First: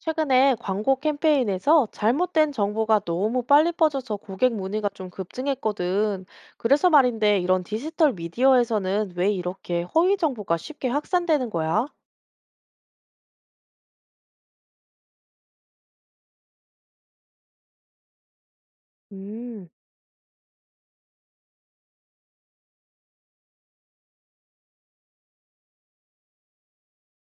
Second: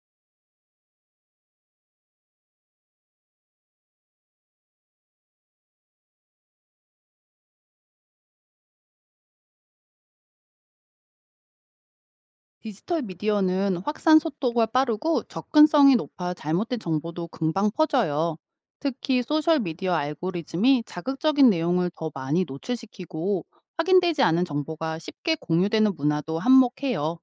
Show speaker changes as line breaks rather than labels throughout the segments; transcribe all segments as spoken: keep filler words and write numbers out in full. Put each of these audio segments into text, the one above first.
최근에 광고 캠페인에서 잘못된 정보가 너무 빨리 퍼져서 고객 문의가 좀 급증했거든. 그래서 말인데 이런 디지털 미디어에서는 왜 이렇게 허위 정보가 쉽게 확산되는 거야?
디지털 미디어는 확산 속도가 빠르고 접근성이 높아 잘못된 정보도 금방 퍼져요. 특히 소셜
음,
미디어 알고리즘이 자극적인 내용을 더 많이 노출시키고 확인되지 않은 정보가 쉽게 공유되는 문화도 한몫해요.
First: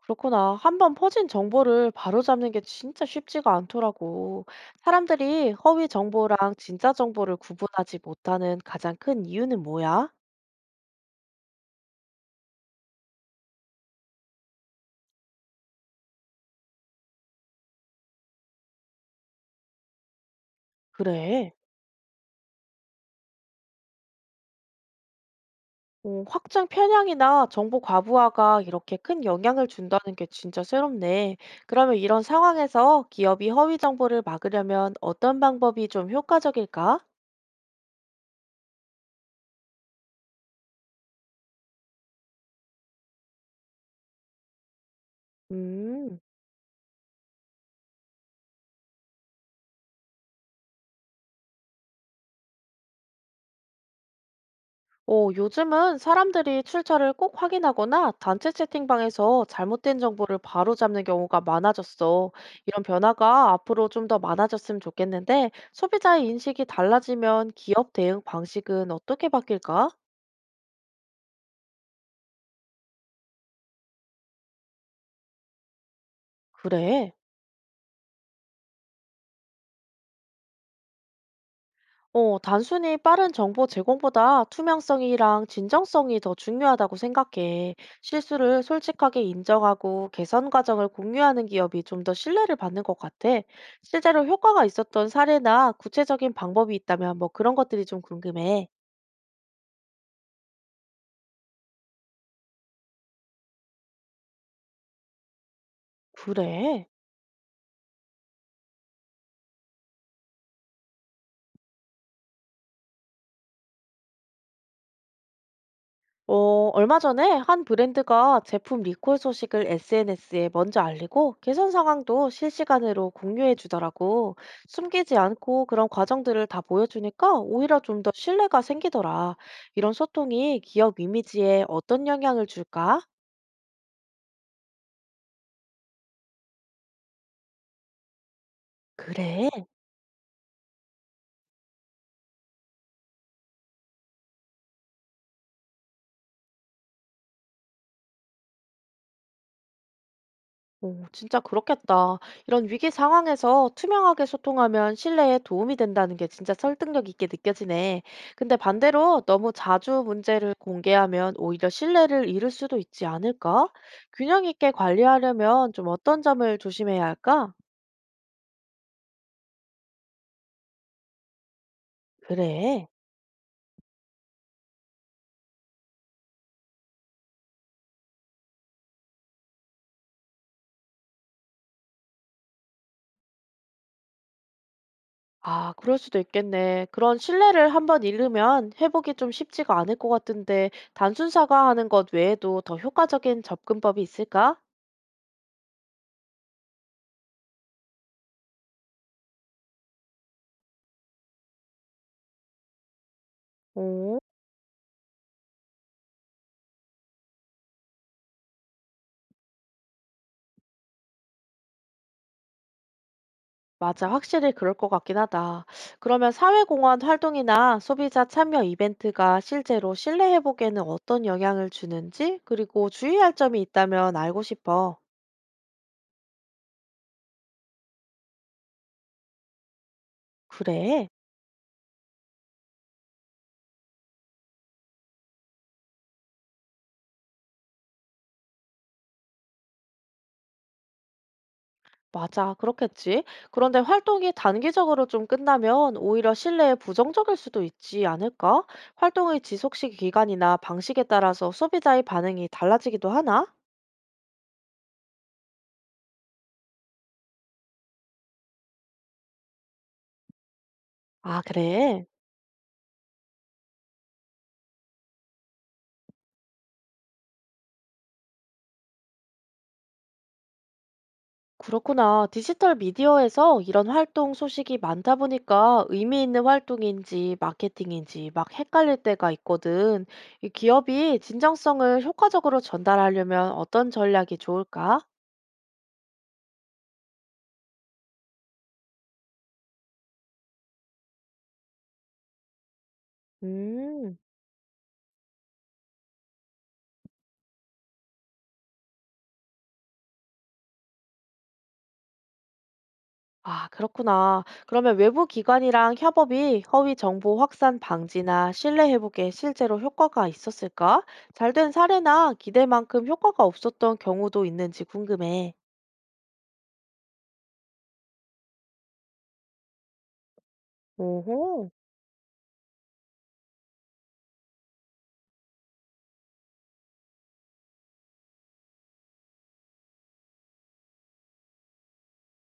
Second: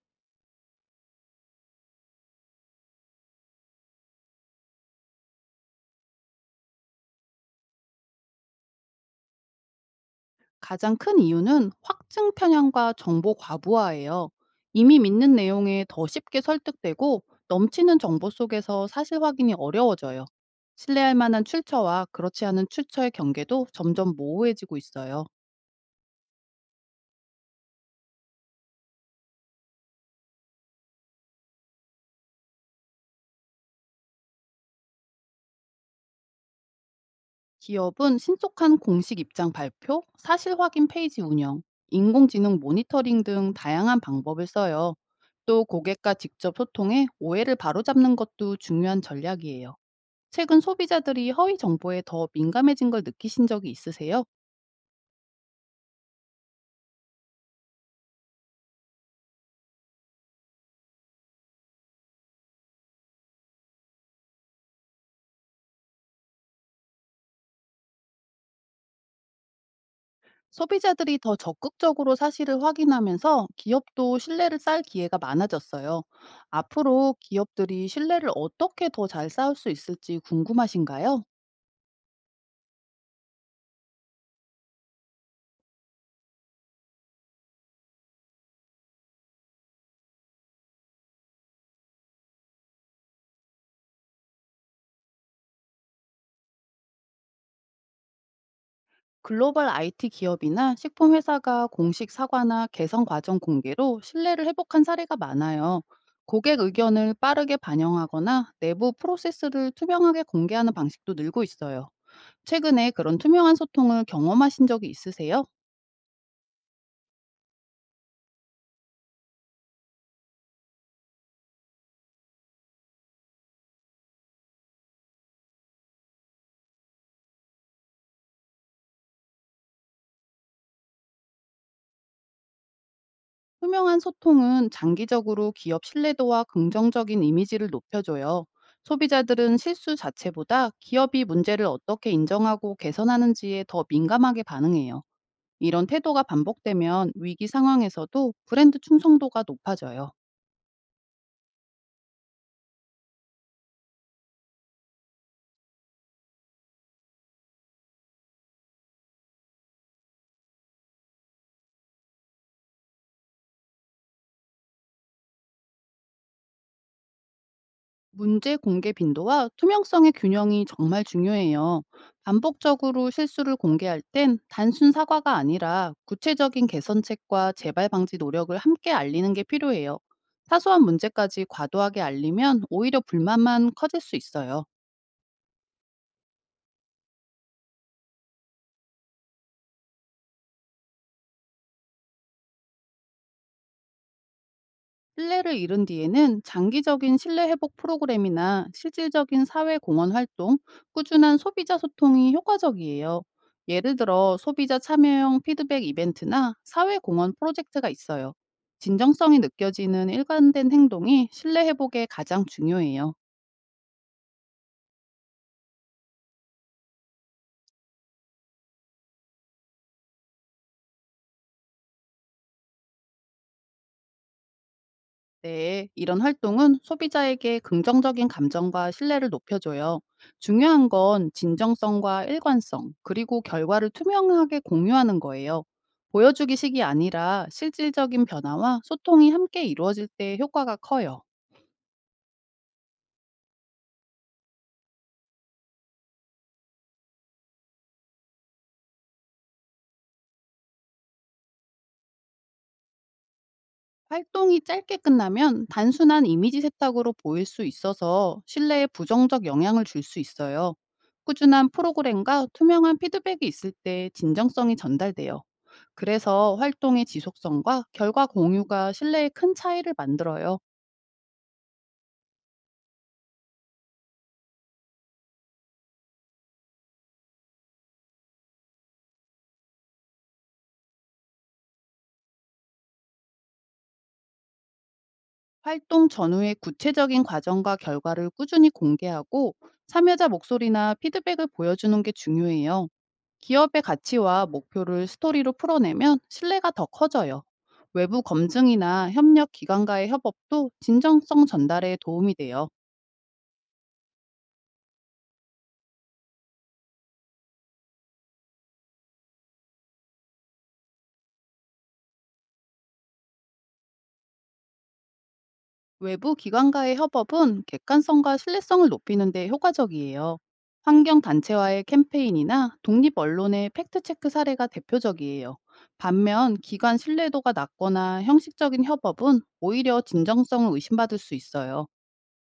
그렇구나. 한 번 퍼진 정보를 바로잡는 게 진짜 쉽지가 않더라고. 사람들이 허위 정보랑 진짜 정보를 구분하지 못하는 가장 큰 이유는 뭐야?
가장 큰 이유는 확증 편향과 정보 과부하예요. 이미 믿는 내용에 더 쉽게 설득되고 넘치는 정보 속에서 사실 확인이 어려워져요. 신뢰할 만한
그래.
출처와 그렇지 않은 출처의 경계도 점점 모호해지고 있어요.
오, 확장 편향이나 정보 과부하가 이렇게 큰 영향을 준다는 게 진짜 새롭네. 그러면 이런 상황에서 기업이 허위 정보를 막으려면 어떤 방법이 좀 효과적일까?
기업은 신속한 공식 입장 발표, 사실 확인 페이지 운영, 인공지능 모니터링 등 다양한 방법을 써요. 또 고객과
음,
직접 소통해 오해를 바로잡는 것도 중요한 전략이에요. 최근 소비자들이 허위 정보에 더 민감해진 걸 느끼신 적이 있으세요?
오 요즘은 사람들이 출처를 꼭 확인하거나 단체 채팅방에서 잘못된 정보를 바로잡는 경우가 많아졌어. 이런 변화가 앞으로 좀 더 많아졌으면 좋겠는데, 소비자의 인식이 달라지면 기업 대응 방식은 어떻게 바뀔까?
소비자들이 더 적극적으로 사실을 확인하면서 기업도 신뢰를 쌓을 기회가 많아졌어요.
그래.
앞으로 기업들이 신뢰를 어떻게 더 잘 쌓을 수 있을지 궁금하신가요?
어, 단순히 빠른 정보 제공보다 투명성이랑 진정성이 더 중요하다고 생각해. 실수를 솔직하게 인정하고 개선 과정을 공유하는 기업이 좀 더 신뢰를 받는 것 같아. 실제로 효과가 있었던 사례나 구체적인 방법이 있다면 뭐 그런 것들이 좀 궁금해.
글로벌 아이티 기업이나 식품 회사가 공식 사과나 개선 과정 공개로 신뢰를 회복한 사례가 많아요. 고객
그래.
의견을 빠르게 반영하거나 내부 프로세스를 투명하게 공개하는 방식도 늘고 있어요. 최근에 그런 투명한 소통을 경험하신 적이 있으세요?
어, 얼마 전에 한 브랜드가 제품 리콜 소식을 에스엔에스에 먼저 알리고 개선 상황도 실시간으로 공유해 주더라고. 숨기지 않고 그런 과정들을 다 보여주니까 오히려 좀 더 신뢰가 생기더라. 이런 소통이 기업 이미지에 어떤 영향을 줄까?
투명한 소통은 장기적으로 기업 신뢰도와 긍정적인 이미지를 높여줘요.
그래.
소비자들은 실수 자체보다 기업이 문제를 어떻게 인정하고 개선하는지에 더 민감하게 반응해요. 이런 태도가 반복되면 위기 상황에서도 브랜드 충성도가 높아져요.
오, 진짜 그렇겠다. 이런 위기 상황에서 투명하게 소통하면 신뢰에 도움이 된다는 게 진짜 설득력 있게 느껴지네. 근데 반대로 너무 자주 문제를 공개하면 오히려 신뢰를 잃을 수도 있지 않을까? 균형 있게 관리하려면 좀 어떤 점을 조심해야 할까?
문제 공개 빈도와 투명성의 균형이 정말 중요해요.
그래.
반복적으로 실수를 공개할 땐 단순 사과가 아니라 구체적인 개선책과 재발 방지 노력을 함께 알리는 게 필요해요. 사소한 문제까지 과도하게 알리면 오히려 불만만 커질 수 있어요.
아, 그럴 수도 있겠네. 그런 신뢰를 한번 잃으면 회복이 좀 쉽지가 않을 것 같은데, 단순 사과하는 것 외에도 더 효과적인 접근법이 있을까?
신뢰를 잃은 뒤에는 장기적인 신뢰 회복 프로그램이나 실질적인 사회 공헌 활동, 꾸준한 소비자 소통이 효과적이에요. 예를
오.
들어 소비자 참여형 피드백 이벤트나 사회 공헌 프로젝트가 있어요. 진정성이 느껴지는 일관된 행동이 신뢰 회복에 가장 중요해요.
맞아, 확실히 그럴 것 같긴 하다. 그러면 사회공헌 활동이나 소비자 참여 이벤트가 실제로 신뢰 회복에는 어떤 영향을 주는지, 그리고 주의할 점이 있다면 알고 싶어.
네, 이런 활동은 소비자에게 긍정적인 감정과 신뢰를 높여줘요. 중요한
그래,
건 진정성과 일관성, 그리고 결과를 투명하게 공유하는 거예요. 보여주기식이 아니라 실질적인 변화와 소통이 함께 이루어질 때 효과가 커요.
맞아, 그렇겠지. 그런데 활동이 단기적으로 좀 끝나면 오히려 신뢰에 부정적일 수도 있지 않을까? 활동의 지속시 기간이나 방식에 따라서 소비자의 반응이 달라지기도 하나?
활동이 짧게 끝나면 단순한 이미지 세탁으로 보일 수 있어서 신뢰에 부정적 영향을 줄 수 있어요.
아,
꾸준한
그래.
프로그램과 투명한 피드백이 있을 때 진정성이 전달돼요. 그래서 활동의 지속성과 결과 공유가 신뢰에 큰 차이를 만들어요.
그렇구나. 디지털 미디어에서 이런 활동 소식이 많다 보니까 의미 있는 활동인지 마케팅인지 막 헷갈릴 때가 있거든. 이 기업이 진정성을 효과적으로 전달하려면 어떤 전략이 좋을까?
활동 전후의 구체적인 과정과 결과를 꾸준히 공개하고 참여자 목소리나 피드백을 보여주는 게 중요해요. 기업의
음.
가치와 목표를 스토리로 풀어내면 신뢰가 더 커져요. 외부 검증이나 협력 기관과의 협업도 진정성 전달에 도움이 돼요.
아, 그렇구나. 그러면 외부 기관이랑 협업이 허위 정보 확산 방지나 신뢰 회복에 실제로 효과가 있었을까? 잘된 사례나 기대만큼 효과가 없었던 경우도 있는지 궁금해.
외부 기관과의 협업은 객관성과 신뢰성을 높이는 데 효과적이에요. 환경
오호.
단체와의 캠페인이나 독립 언론의 팩트 체크 사례가 대표적이에요. 반면 기관 신뢰도가 낮거나 형식적인 협업은 오히려 진정성을 의심받을 수 있어요.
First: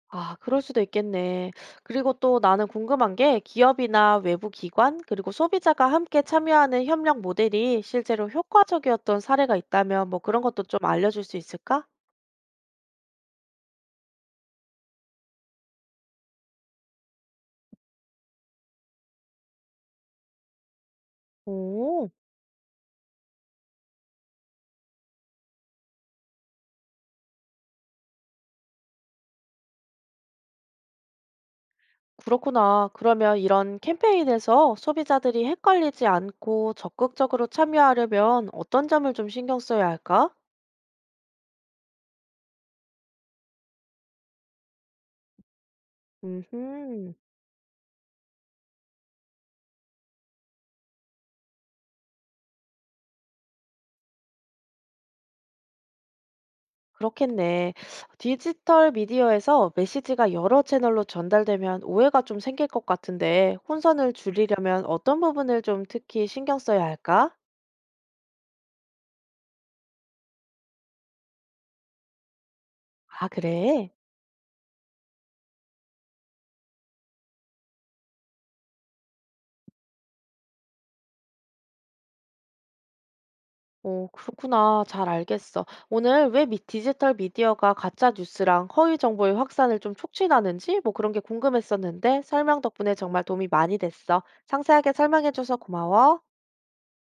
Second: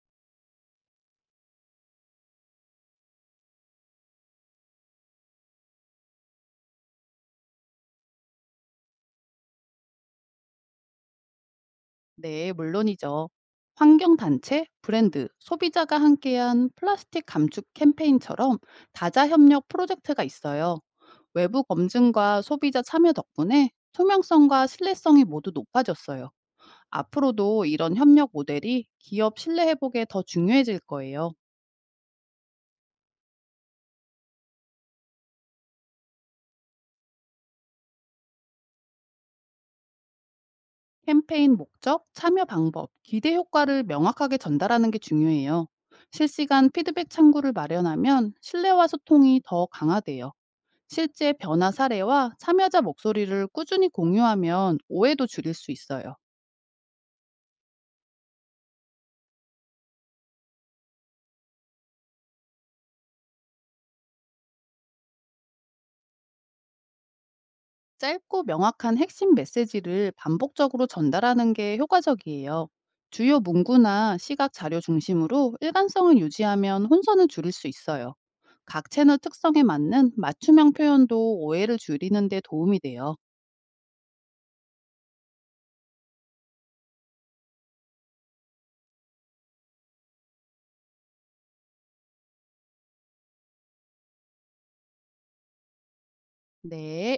아, 그럴 수도 있겠네. 그리고 또 나는 궁금한 게 기업이나 외부 기관, 그리고 소비자가 함께 참여하는 협력 모델이 실제로 효과적이었던 사례가 있다면 뭐 그런 것도 좀 알려줄 수 있을까?
네, 물론이죠. 환경단체, 브랜드, 소비자가 함께한 플라스틱 감축 캠페인처럼 다자협력 프로젝트가 있어요. 외부
오,
검증과 소비자 참여 덕분에 투명성과 신뢰성이 모두 높아졌어요. 앞으로도 이런 협력 모델이 기업 신뢰 회복에 더 중요해질 거예요.
그렇구나. 그러면 이런 캠페인에서 소비자들이 헷갈리지 않고 적극적으로 참여하려면 어떤 점을 좀 신경 써야 할까?
캠페인 목적, 참여 방법, 기대 효과를 명확하게 전달하는 게 중요해요. 실시간 피드백
음흠.
창구를 마련하면 신뢰와 소통이 더 강화돼요. 실제 변화 사례와 참여자 목소리를 꾸준히 공유하면 오해도 줄일 수 있어요.
그렇겠네. 디지털 미디어에서 메시지가 여러 채널로 전달되면 오해가 좀 생길 것 같은데, 혼선을 줄이려면 어떤 부분을 좀 특히 신경 써야 할까?
짧고 명확한 핵심 메시지를 반복적으로 전달하는 게 효과적이에요.
아,
주요
그래?
문구나 시각 자료 중심으로 일관성을 유지하면 혼선을 줄일 수 있어요. 각 채널 특성에 맞는 맞춤형 표현도 오해를 줄이는 데 도움이 돼요.
어, 그렇구나. 잘 알겠어. 오늘 왜 미- 디지털 미디어가 가짜 뉴스랑 허위 정보의 확산을 좀 촉진하는지 뭐 그런 게 궁금했었는데, 설명 덕분에 정말 도움이 많이 됐어. 상세하게 설명해줘서 고마워.
네.